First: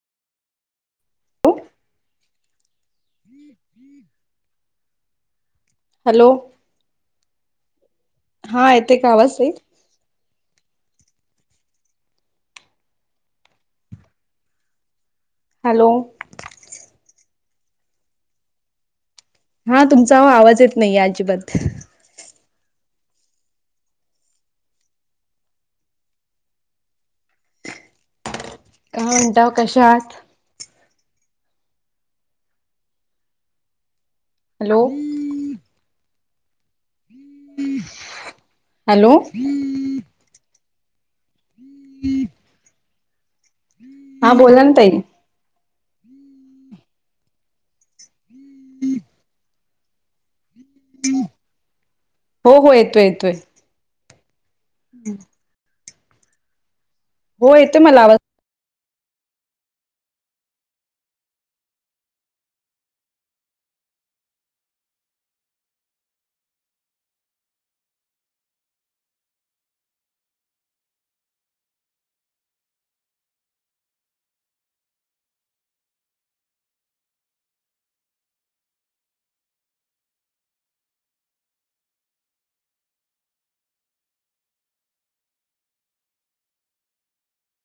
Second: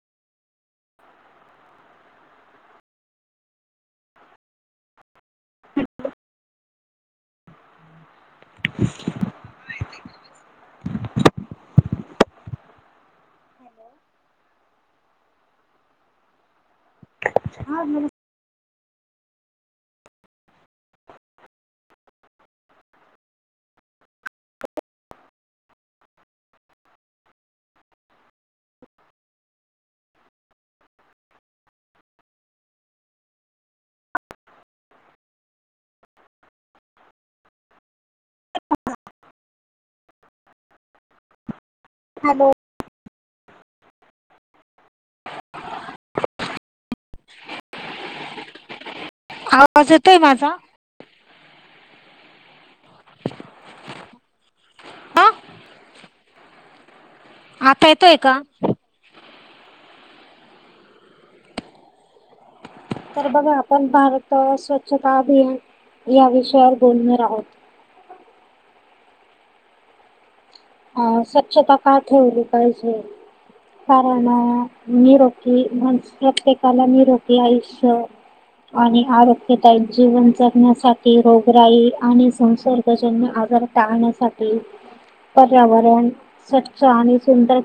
Hello hello हा येतोय का आवाज तई. हॅलो. हा [unintelligible] हा तुमचा ह आवाज येत नाहीे अजिबात. का म्हणताव कशा आहात. हॅलो. हॅलो हॅलो हा बोला ना तई. हम् आवाज येतोय माझा. हो हो येतोय येतोय. [inaudible] [inaudible] हो येतोय मला आवाज. का तर बघा आपण भारत स्वच्छता अभियान या विषयावर बोलणार आहोत. हा स्वच्छता काय ठेवली पाहिजे. कारण निरोगी म्हण प्रत्येकाला निरोगी आयुष्य आणि आरोग्यदायी जीवन जगण्यासाठी रोगराई आणि संसर्गजन्य आजार टाळण्यासाठी. पर्यावरण स्वच्छ आणि सुंदर